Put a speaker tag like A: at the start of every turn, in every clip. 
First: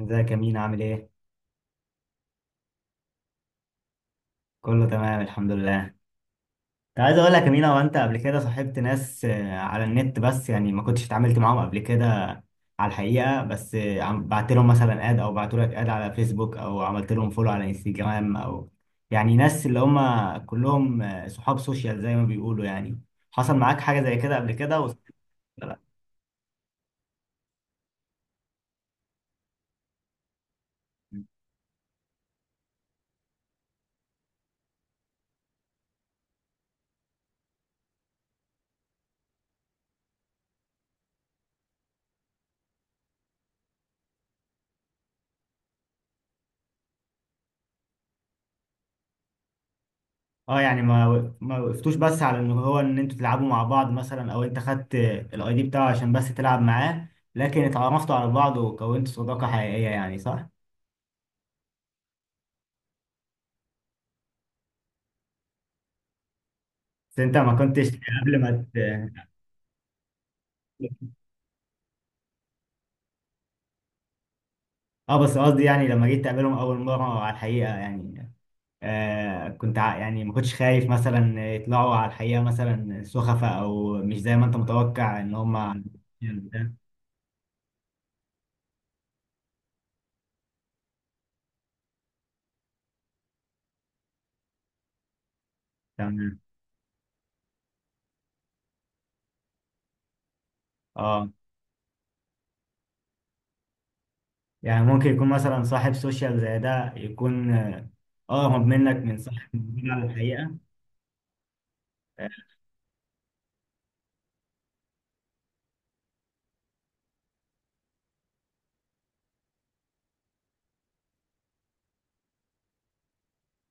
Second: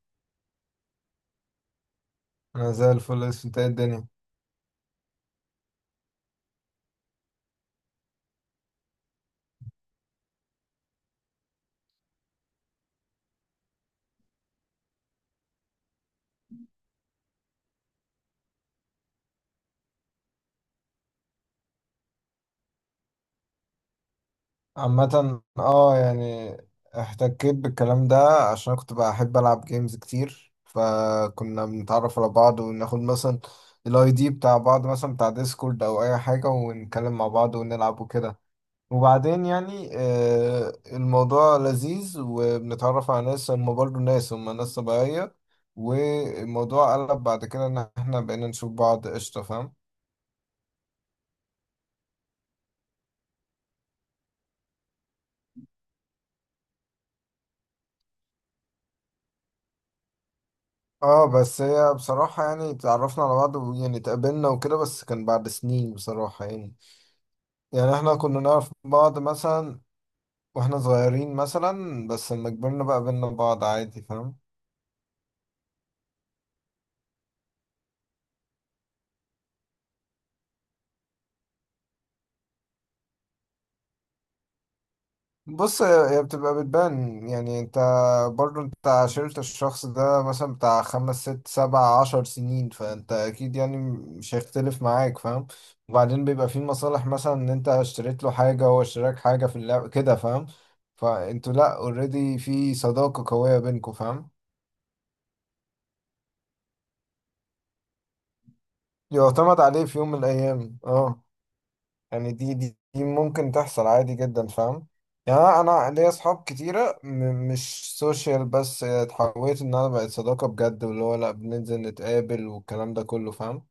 A: ازيك يا مينا، عامل ايه؟
B: انا زي الفل، اسف. انت ايه الدنيا؟
A: كله تمام، الحمد لله. كنت عايز اقول لك يا مينا، وانت قبل كده صاحبت ناس على النت، بس يعني ما كنتش اتعاملت معاهم قبل كده على الحقيقة. بس بعت لهم مثلا اد، او بعتوا لك اد على فيسبوك، او عملت لهم فولو على انستجرام، او يعني ناس اللي هم كلهم صحاب سوشيال زي ما بيقولوا يعني. حصل معاك حاجة زي كده قبل كده ولا
B: عامة
A: لا؟
B: اه، يعني احتكيت بالكلام ده عشان كنت بحب العب جيمز كتير، فكنا بنتعرف على بعض وناخد مثلا الاي دي بتاع بعض، مثلا بتاع ديسكورد او اي حاجة، ونتكلم مع بعض ونلعب وكده. وبعدين يعني الموضوع لذيذ، وبنتعرف على ناس هم برضه ناس هم ناس طبيعية. والموضوع قلب بعد كده ان احنا بقينا نشوف بعض، قشطة فاهم.
A: اه، يعني ما وقفتوش بس على ان هو ان انتوا تلعبوا مع بعض مثلا، او انت خدت الاي دي بتاعه عشان بس تلعب معاه، لكن اتعرفتوا على بعض وكونتوا صداقة حقيقية يعني، صح؟
B: اه، بس هي بصراحة يعني اتعرفنا على بعض، ويعني اتقابلنا وكده، بس كان بعد سنين بصراحة يعني.
A: بس انت ما كنتش
B: يعني احنا كنا
A: قبل ما
B: نعرف بعض مثلا واحنا صغيرين، مثلا بس لما كبرنا بقى قابلنا بعض عادي، فاهم.
A: اه، بس قصدي يعني لما جيت تقابلهم اول مرة على الحقيقة يعني. كنت يعني ما كنتش خايف مثلا يطلعوا على الحقيقة مثلا سخفة، او مش زي ما انت متوقع ان هم،
B: بص، هي
A: يعني
B: بتبقى
A: ده؟
B: بتبان يعني. انت برضو انت عاشرت الشخص ده مثلا بتاع خمس ست سبع عشر سنين، فانت اكيد يعني مش هيختلف معاك فاهم. وبعدين
A: تمام.
B: بيبقى في مصالح، مثلا ان انت اشتريت له حاجة وهو اشتراك حاجة في اللعب كده، فاهم.
A: اه،
B: فانتوا لا اوريدي في صداقة قوية بينكوا فاهم.
A: يعني ممكن يكون مثلا صاحب سوشيال زي ده يكون، اه، هرب منك من صح
B: يعتمد عليه في
A: على
B: يوم من
A: الحقيقة.
B: الايام، اه.
A: آه.
B: يعني دي ممكن تحصل عادي جدا فاهم. يعني أنا ليا اصحاب كتيره مش سوشيال، بس اتحولت ان انا بقت صداقه بجد، واللي هو لا بننزل نتقابل والكلام ده كله فاهم.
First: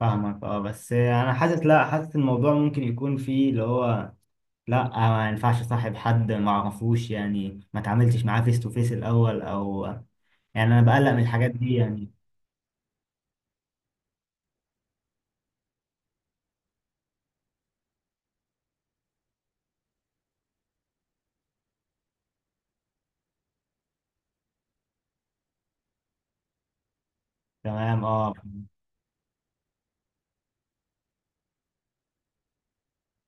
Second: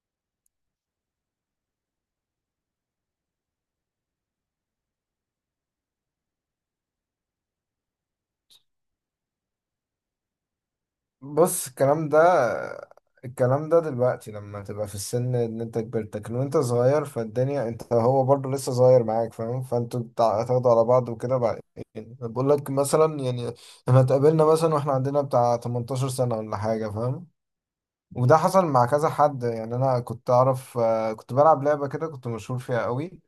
A: فاهمك، اه، بس انا حاسس، لا، حاسس الموضوع ممكن يكون فيه اللي هو، لا ما ينفعش صاحب حد ما اعرفوش، يعني ما اتعاملتش معاه فيس تو فيس الاول او يعني انا بقلق من الحاجات
B: بص
A: دي
B: الكلام
A: يعني.
B: ده الكلام ده دلوقتي لما تبقى في السن ان انت كبرت، لكن وانت صغير فالدنيا انت هو برضه لسه صغير معاك فاهم. فانتوا هتاخدوا على بعض وكده بعد. يعني بقول لك مثلا يعني، احنا اتقابلنا مثلا واحنا عندنا بتاع 18 سنه ولا حاجه فاهم.
A: تمام.
B: وده حصل مع كذا حد. يعني انا كنت اعرف، كنت بلعب لعبه كده كنت مشهور فيها قوي.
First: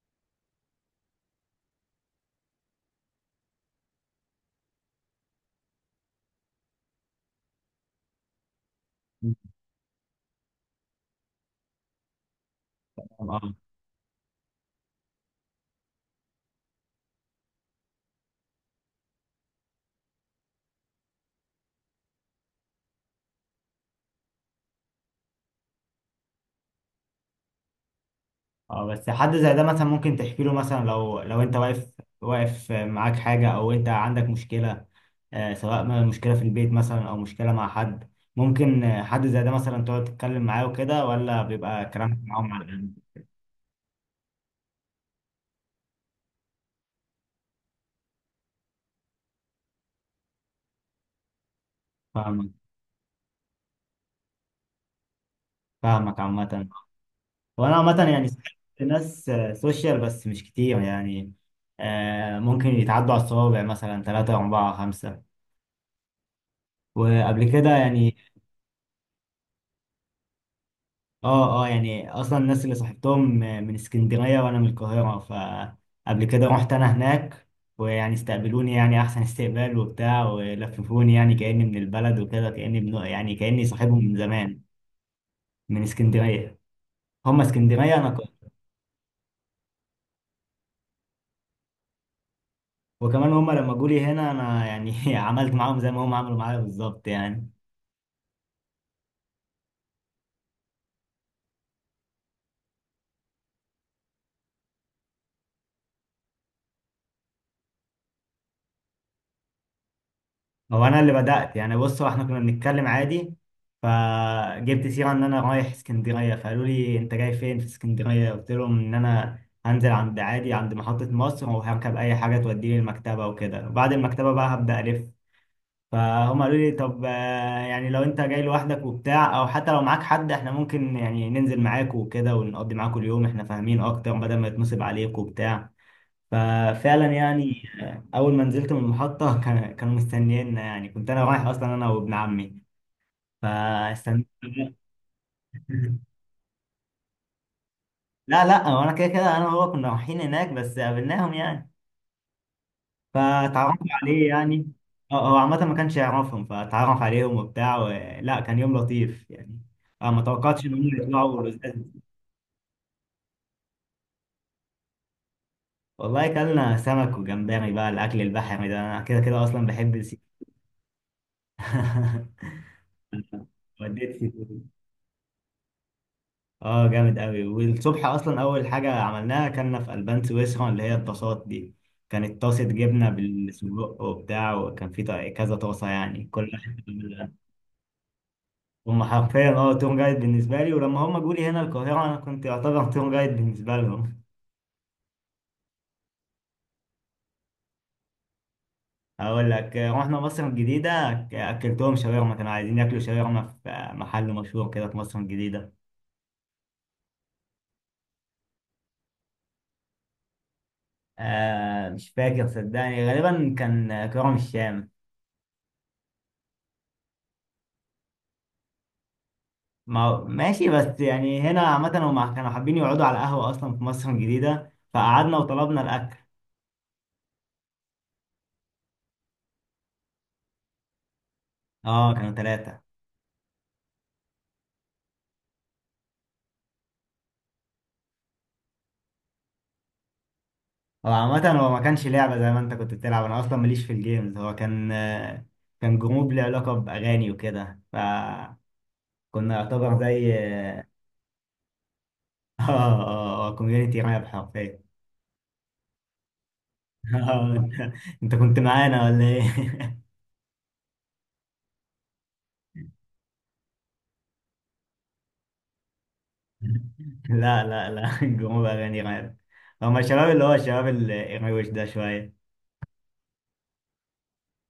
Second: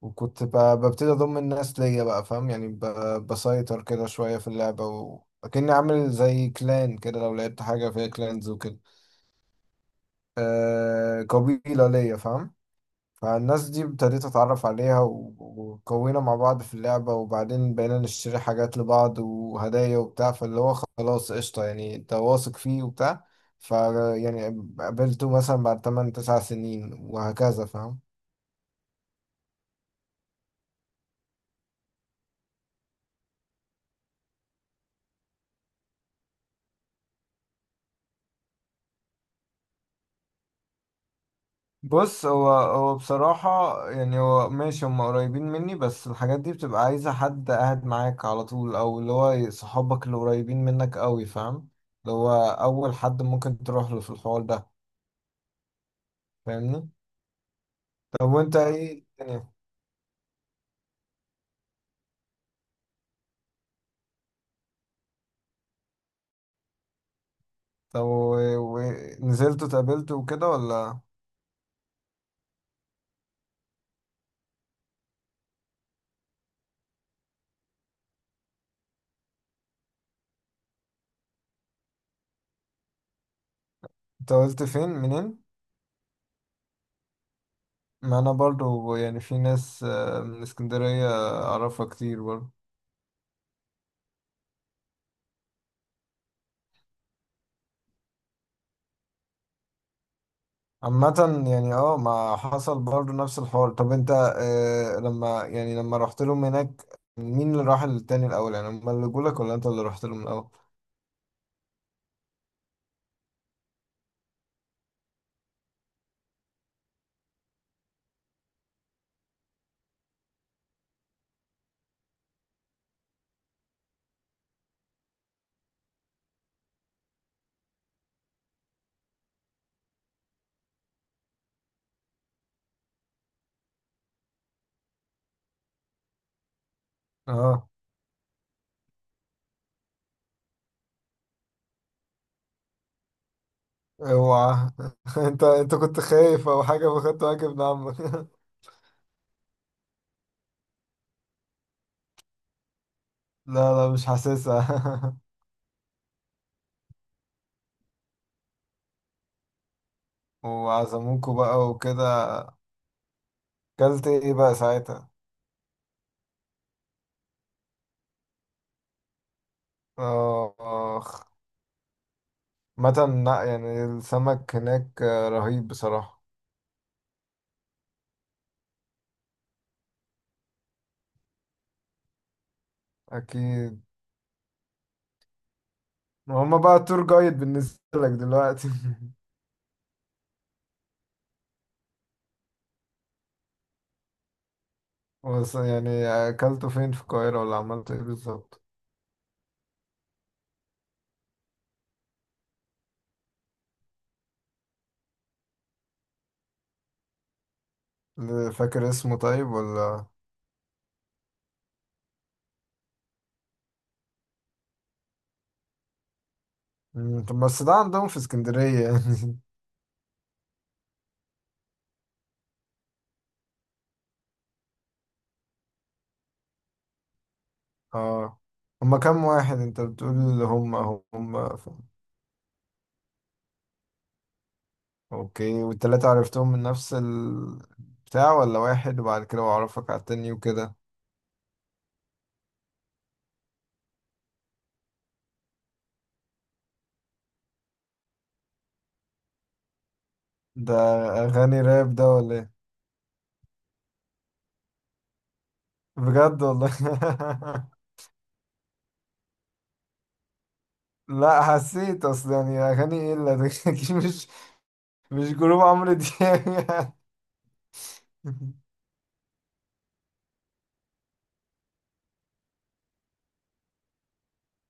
B: وكنت ببتدي اضم الناس ليا بقى فاهم. يعني بسيطر كده شويه في اللعبه، وكأني عامل زي كلان كده، لو لعبت حاجه فيها كلانز وكده.
A: اه
B: قبيله ليا فاهم. فالناس دي ابتديت اتعرف عليها وكونا مع بعض في اللعبة، وبعدين بقينا نشتري حاجات لبعض وهدايا وبتاع، فاللي هو خلاص قشطة يعني انت واثق فيه وبتاع. ف يعني قابلته مثلا بعد 8 9 سنين وهكذا فاهم.
A: اه. بس حد زي ده مثلا ممكن تحكي له مثلا، لو انت واقف، واقف معاك حاجة او انت عندك مشكلة، سواء ما مشكلة في البيت مثلا او مشكلة مع حد، ممكن حد زي ده مثلا تقعد تتكلم معاه وكده، ولا بيبقى كلامك
B: بص هو
A: معاهم على القلب؟
B: هو بصراحة يعني، هو ماشي هم قريبين مني، بس الحاجات دي بتبقى عايزة حد قاعد معاك على طول، أو اللي هو صحابك اللي قريبين منك قوي فاهم، اللي هو
A: فاهمك.
B: أول حد ممكن تروح له في الحوار ده.
A: فاهمك عامة.
B: فاهمني؟
A: وانا عامة يعني
B: طب وانت
A: سألت
B: ايه
A: ناس
B: الدنيا؟
A: سوشيال بس مش كتير يعني. ممكن يتعدوا على الصوابع مثلا ثلاثة أربعة خمسة، وقبل كده
B: طب
A: يعني
B: ونزلت واتقابلت وكده ولا؟
A: اه، اه، يعني اصلا الناس اللي صاحبتهم من اسكندريه وانا من القاهره، فقبل كده رحت انا هناك، ويعني استقبلوني يعني احسن استقبال وبتاع، ولففوني يعني كاني من البلد وكده، كاني ابن يعني كاني صاحبهم من زمان.
B: اتقابلت فين منين؟
A: من اسكندريه. هم اسكندريه انا
B: ما انا
A: قاهرة.
B: برضو يعني في ناس من اسكندرية اعرفها كتير برضو.
A: وكمان هم لما جولي هنا، انا يعني عملت معاهم زي ما هم عملوا معايا بالظبط يعني.
B: عامة يعني اه، ما حصل برضو نفس الحوار. طب انت آه لما يعني لما رحت لهم هناك، مين اللي راح للتاني الاول؟ يعني هما اللي جولك ولا انت اللي رحت لهم الاول؟
A: هو انا اللي بدات يعني، بص، هو احنا كنا بنتكلم عادي، فجبت سيره ان انا رايح اسكندريه، فقالوا لي انت جاي فين في اسكندريه، قلت لهم ان انا هنزل عند عادي عند محطه مصر، وهركب اي حاجه توديني المكتبه وكده، وبعد المكتبه بقى هبدا الف. فهم قالوا لي طب، يعني لو انت جاي لوحدك وبتاع او حتى لو معاك حد، احنا ممكن يعني ننزل معاك وكده ونقضي معاكوا اليوم، احنا فاهمين اكتر بدل ما يتنصب عليك وبتاع. ففعلا يعني،
B: اه.
A: اول ما نزلت من المحطه كانوا مستنيينا، يعني كنت انا رايح اصلا انا وابن عمي، فاستنى.
B: اوعى انت كنت خايف او حاجة فخدت واجب من عمك؟
A: لا لا، هو انا كده كده انا وهو كنا رايحين هناك، بس قابلناهم يعني،
B: لا
A: فتعرفوا
B: لا، مش
A: عليه يعني.
B: حاسسها.
A: هو هو عامه ما كانش يعرفهم، فتعرف عليهم وبتاع لا، كان يوم لطيف يعني. أنا ما توقعتش ان هم
B: وعزموكوا
A: يطلعوا
B: بقى
A: لزاز.
B: وكده؟ كلت ايه بقى ساعتها؟
A: والله كلنا سمك وجمبري بقى، الاكل البحري ده انا كده كده اصلا بحب السي.
B: اخ. متى لا، يعني
A: وديت سي،
B: السمك هناك رهيب بصراحة،
A: اه، جامد قوي. والصبح اصلا اول حاجه عملناها كنا في البان سويسرا اللي هي الطاسات دي، كانت طاسه جبنه
B: اكيد.
A: بالسجق وبتاع، وكان في كذا طاسه يعني كل
B: هما بقى
A: حته
B: تور جايد بالنسبة لك دلوقتي.
A: هم حرفيا، اه، تور جايد بالنسبه لي. ولما هم جولي هنا القاهره انا كنت يعتبر تور جايد بالنسبه لهم.
B: بس يعني اكلته فين في القاهرة ولا عملت ايه بالظبط؟
A: اقول لك، رحنا مصر الجديده، اكلتهم شاورما، كانوا عايزين ياكلوا شاورما في محل مشهور كده في مصر الجديده.
B: فاكر اسمه طيب ولا؟
A: مش فاكر صدقني، غالبا كان كرم الشام.
B: طب بس ده عندهم في اسكندرية يعني؟
A: ما ماشي، بس يعني هنا عامة هم كانوا حابين يقعدوا على قهوة أصلا في مصر الجديدة، فقعدنا وطلبنا الأكل.
B: اه. هما كام واحد انت بتقول اللي هما
A: اه، كانوا ثلاثة.
B: اوكي، والتلاتة عرفتهم من نفس البتاع ولا واحد وبعد كده وعرفك على التاني وكده؟
A: هو عامة هو ما كانش لعبة زي ما أنت كنت بتلعب، أنا أصلا ماليش في الجيمز، هو كان كان جروب ليه علاقة بأغاني وكده، فكنا يعتبر زي
B: ده اغاني راب ده ولا ايه؟
A: اه، اه، اه، كوميونيتي راب حرفيا.
B: بجد والله؟
A: أنت، أنت كنت معانا ولا إيه؟
B: لا حسيت، اصل يعني اغاني ايه اللي ده، أكيد مش جروب عمرو دياب يعني.
A: لا، لا، لا، جروب أغاني راب. هما الشباب اللي هو الشباب الروش ده شوية.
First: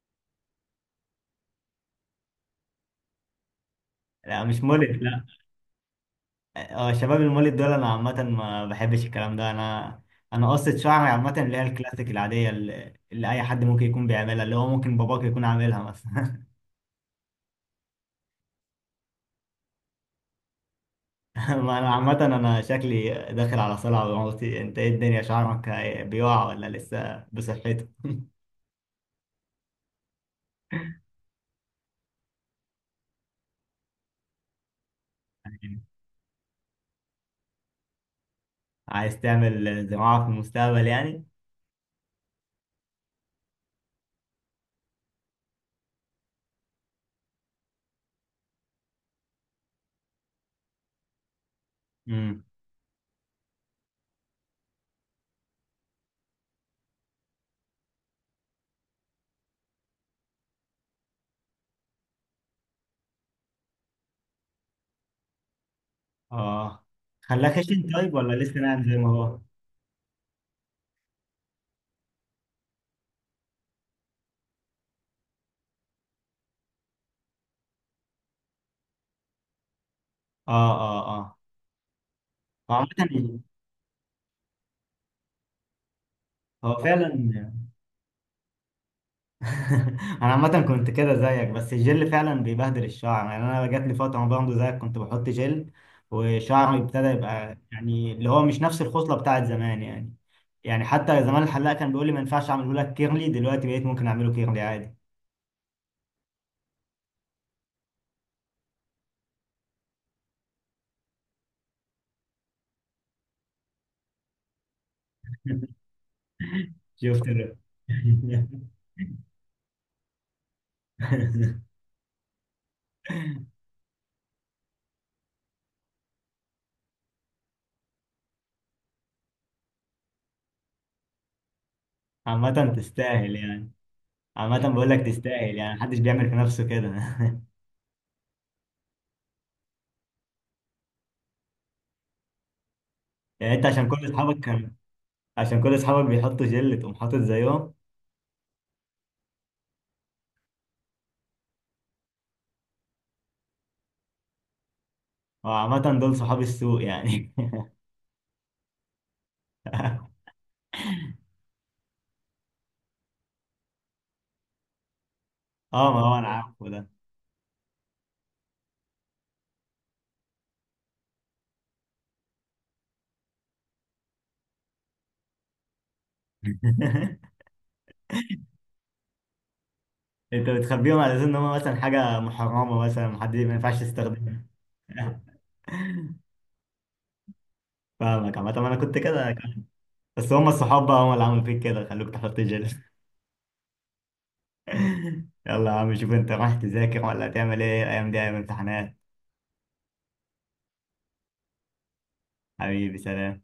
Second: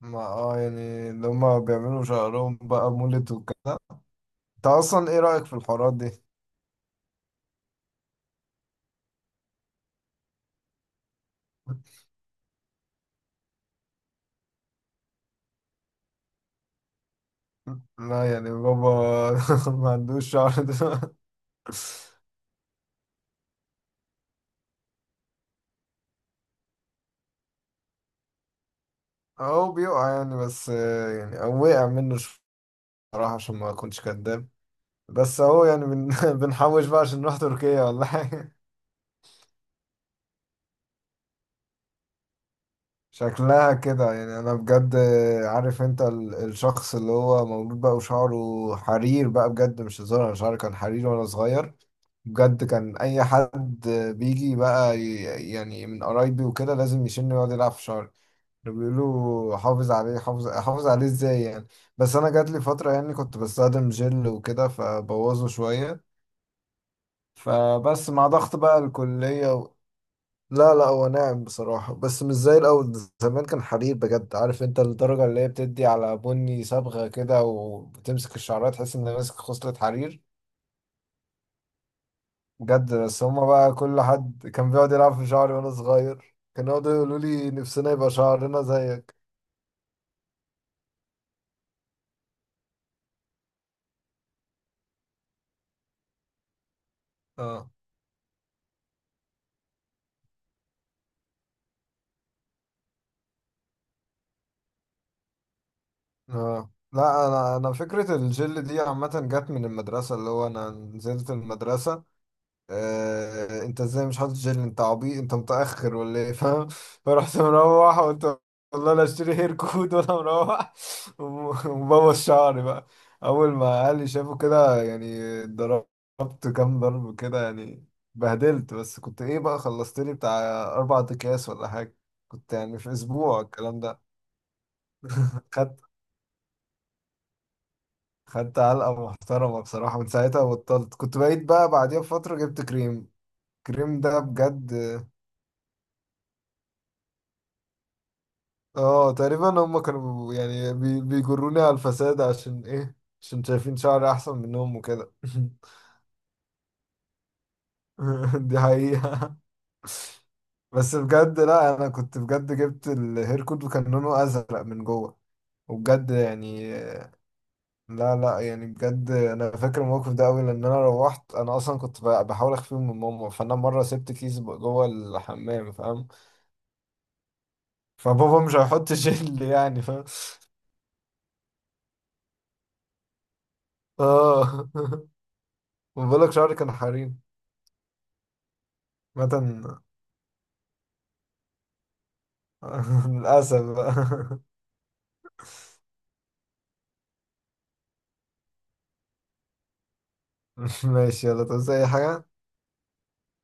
B: ما يعني اللي هما بيعملوا شعرهم بقى مولد وكده.
A: لا مش
B: انت
A: مولد،
B: اصلا ايه
A: لا.
B: رأيك في الحوارات دي؟
A: اه. شباب المولد دول انا عامة ما بحبش الكلام ده انا. انا قصة شعري عامة اللي هي الكلاسيك العادية، اللي اي حد ممكن يكون بيعملها، اللي هو ممكن باباك يكون عاملها مثلا.
B: لا يعني بابا ما عندوش شعر ده.
A: ما انا عامة انا شكلي داخل على صلع بموتي، انت ايه الدنيا شعرك بيقع ولا لسه بصحته؟
B: هو بيقع يعني، بس يعني هو وقع منه شوية بصراحة عشان ما اكونش كداب. بس اهو يعني بنحوش بقى عشان نروح تركيا والله.
A: عايز تعمل زراعة في المستقبل يعني.
B: شكلها كده يعني انا بجد. عارف انت، الشخص اللي هو مولود بقى وشعره حرير بقى، بجد مش هزار، انا شعري كان حرير وانا صغير
A: امم.
B: بجد. كان اي حد بيجي بقى يعني من قرايبي وكده لازم يشيلني ويقعد يلعب في شعري. كانوا بيقولوا حافظ عليه، حافظ عليه ازاي يعني. بس انا جات لي فترة يعني كنت بستخدم جل وكده فبوظه شوية،
A: اه، خلاك خشن
B: فبس
A: طيب
B: مع
A: ولا
B: ضغط
A: لسه
B: بقى
A: ناعم زي ما هو؟ اه.
B: الكلية. لا لا، هو ناعم بصراحة بس مش زي الأول، زمان كان حرير بجد. عارف انت الدرجة اللي هي بتدي على بني صبغة كده، وبتمسك الشعرات تحس ان ماسك خصلة حرير
A: اه، اه، هو
B: بجد. بس
A: عامة،
B: هما بقى كل حد كان بيقعد يلعب في شعري وانا صغير، كانوا
A: هو
B: يقعدوا
A: فعلا.
B: يقولوا لي نفسنا يبقى شعرنا زيك.
A: انا عامه كنت كده زيك، بس الجل فعلا بيبهدل الشعر يعني، انا جات لي فتره برضه زيك كنت بحط جل، وشعري ابتدى يبقى
B: اه
A: يعني اللي هو مش نفس الخصله بتاعت زمان يعني. يعني حتى زمان الحلاق كان بيقول لي ما ينفعش اعمله لك كيرلي، دلوقتي بقيت ممكن اعمله كيرلي عادي.
B: اه. لا انا فكرة الجل دي عامة جت من المدرسة. اللي هو انا نزلت المدرسة، انت ازاي مش حاطط جل، انت عبيط، انت متأخر ولا ايه فاهم.
A: شفت
B: فرحت مروح وقلت والله لا اشتري هير كود وانا مروح. ومبوظ شعري بقى. اول ما اهلي شافوا كده يعني، ضربت كام ضرب كده يعني، بهدلت. بس كنت ايه بقى، خلصت لي بتاع اربع اكياس ولا حاجة، كنت
A: عامه
B: يعني في
A: تستاهل
B: اسبوع
A: يعني.
B: الكلام ده.
A: عامه بقول لك تستاهل يعني،
B: خدت
A: محدش بيعمل في نفسه كده.
B: خدت علقة محترمة بصراحة، من ساعتها بطلت. كنت بقيت بقى بعديها بفترة جبت كريم،
A: يعني انت عشان
B: كريم
A: كل
B: ده
A: اصحابك
B: بجد.
A: كان، عشان كل اصحابك بيحطوا جل تقوم حاطط زيهم.
B: اه تقريبا هم كانوا يعني بيجروني على الفساد، عشان ايه، عشان شايفين شعري احسن منهم وكده.
A: وعامة دول صحاب السوق يعني.
B: دي حقيقة. بس بجد لا انا كنت بجد جبت الهير كود وكان لونه ازرق من جوه،
A: اه، ما
B: وبجد
A: هو انا
B: يعني،
A: عارفه ده.
B: لا لا يعني بجد انا فاكر الموقف ده قوي، لان انا روحت انا اصلا كنت بحاول اخفيهم من ماما، فانا مره سبت كيس جوه الحمام فاهم. فبابا مش هيحط جل يعني فاهم.
A: انت بتخبيهم على اساس ان هم مثلا حاجه محرمه، مثلا محد ما ينفعش يستخدمها.
B: اه. بقول لك شعري كان حريم
A: فاهمك عامة، انا كنت كده.
B: مثلا.
A: بس هم الصحاب بقى، هم اللي عملوا فيك كده خلوك تحط جل.
B: للأسف بقى.
A: يلا يا عم، شوف انت رايح تذاكر ولا هتعمل ايه؟ الايام دي ايام امتحانات.
B: ماشي، يلا، تعوز أي حاجة؟
A: حبيبي، سلام.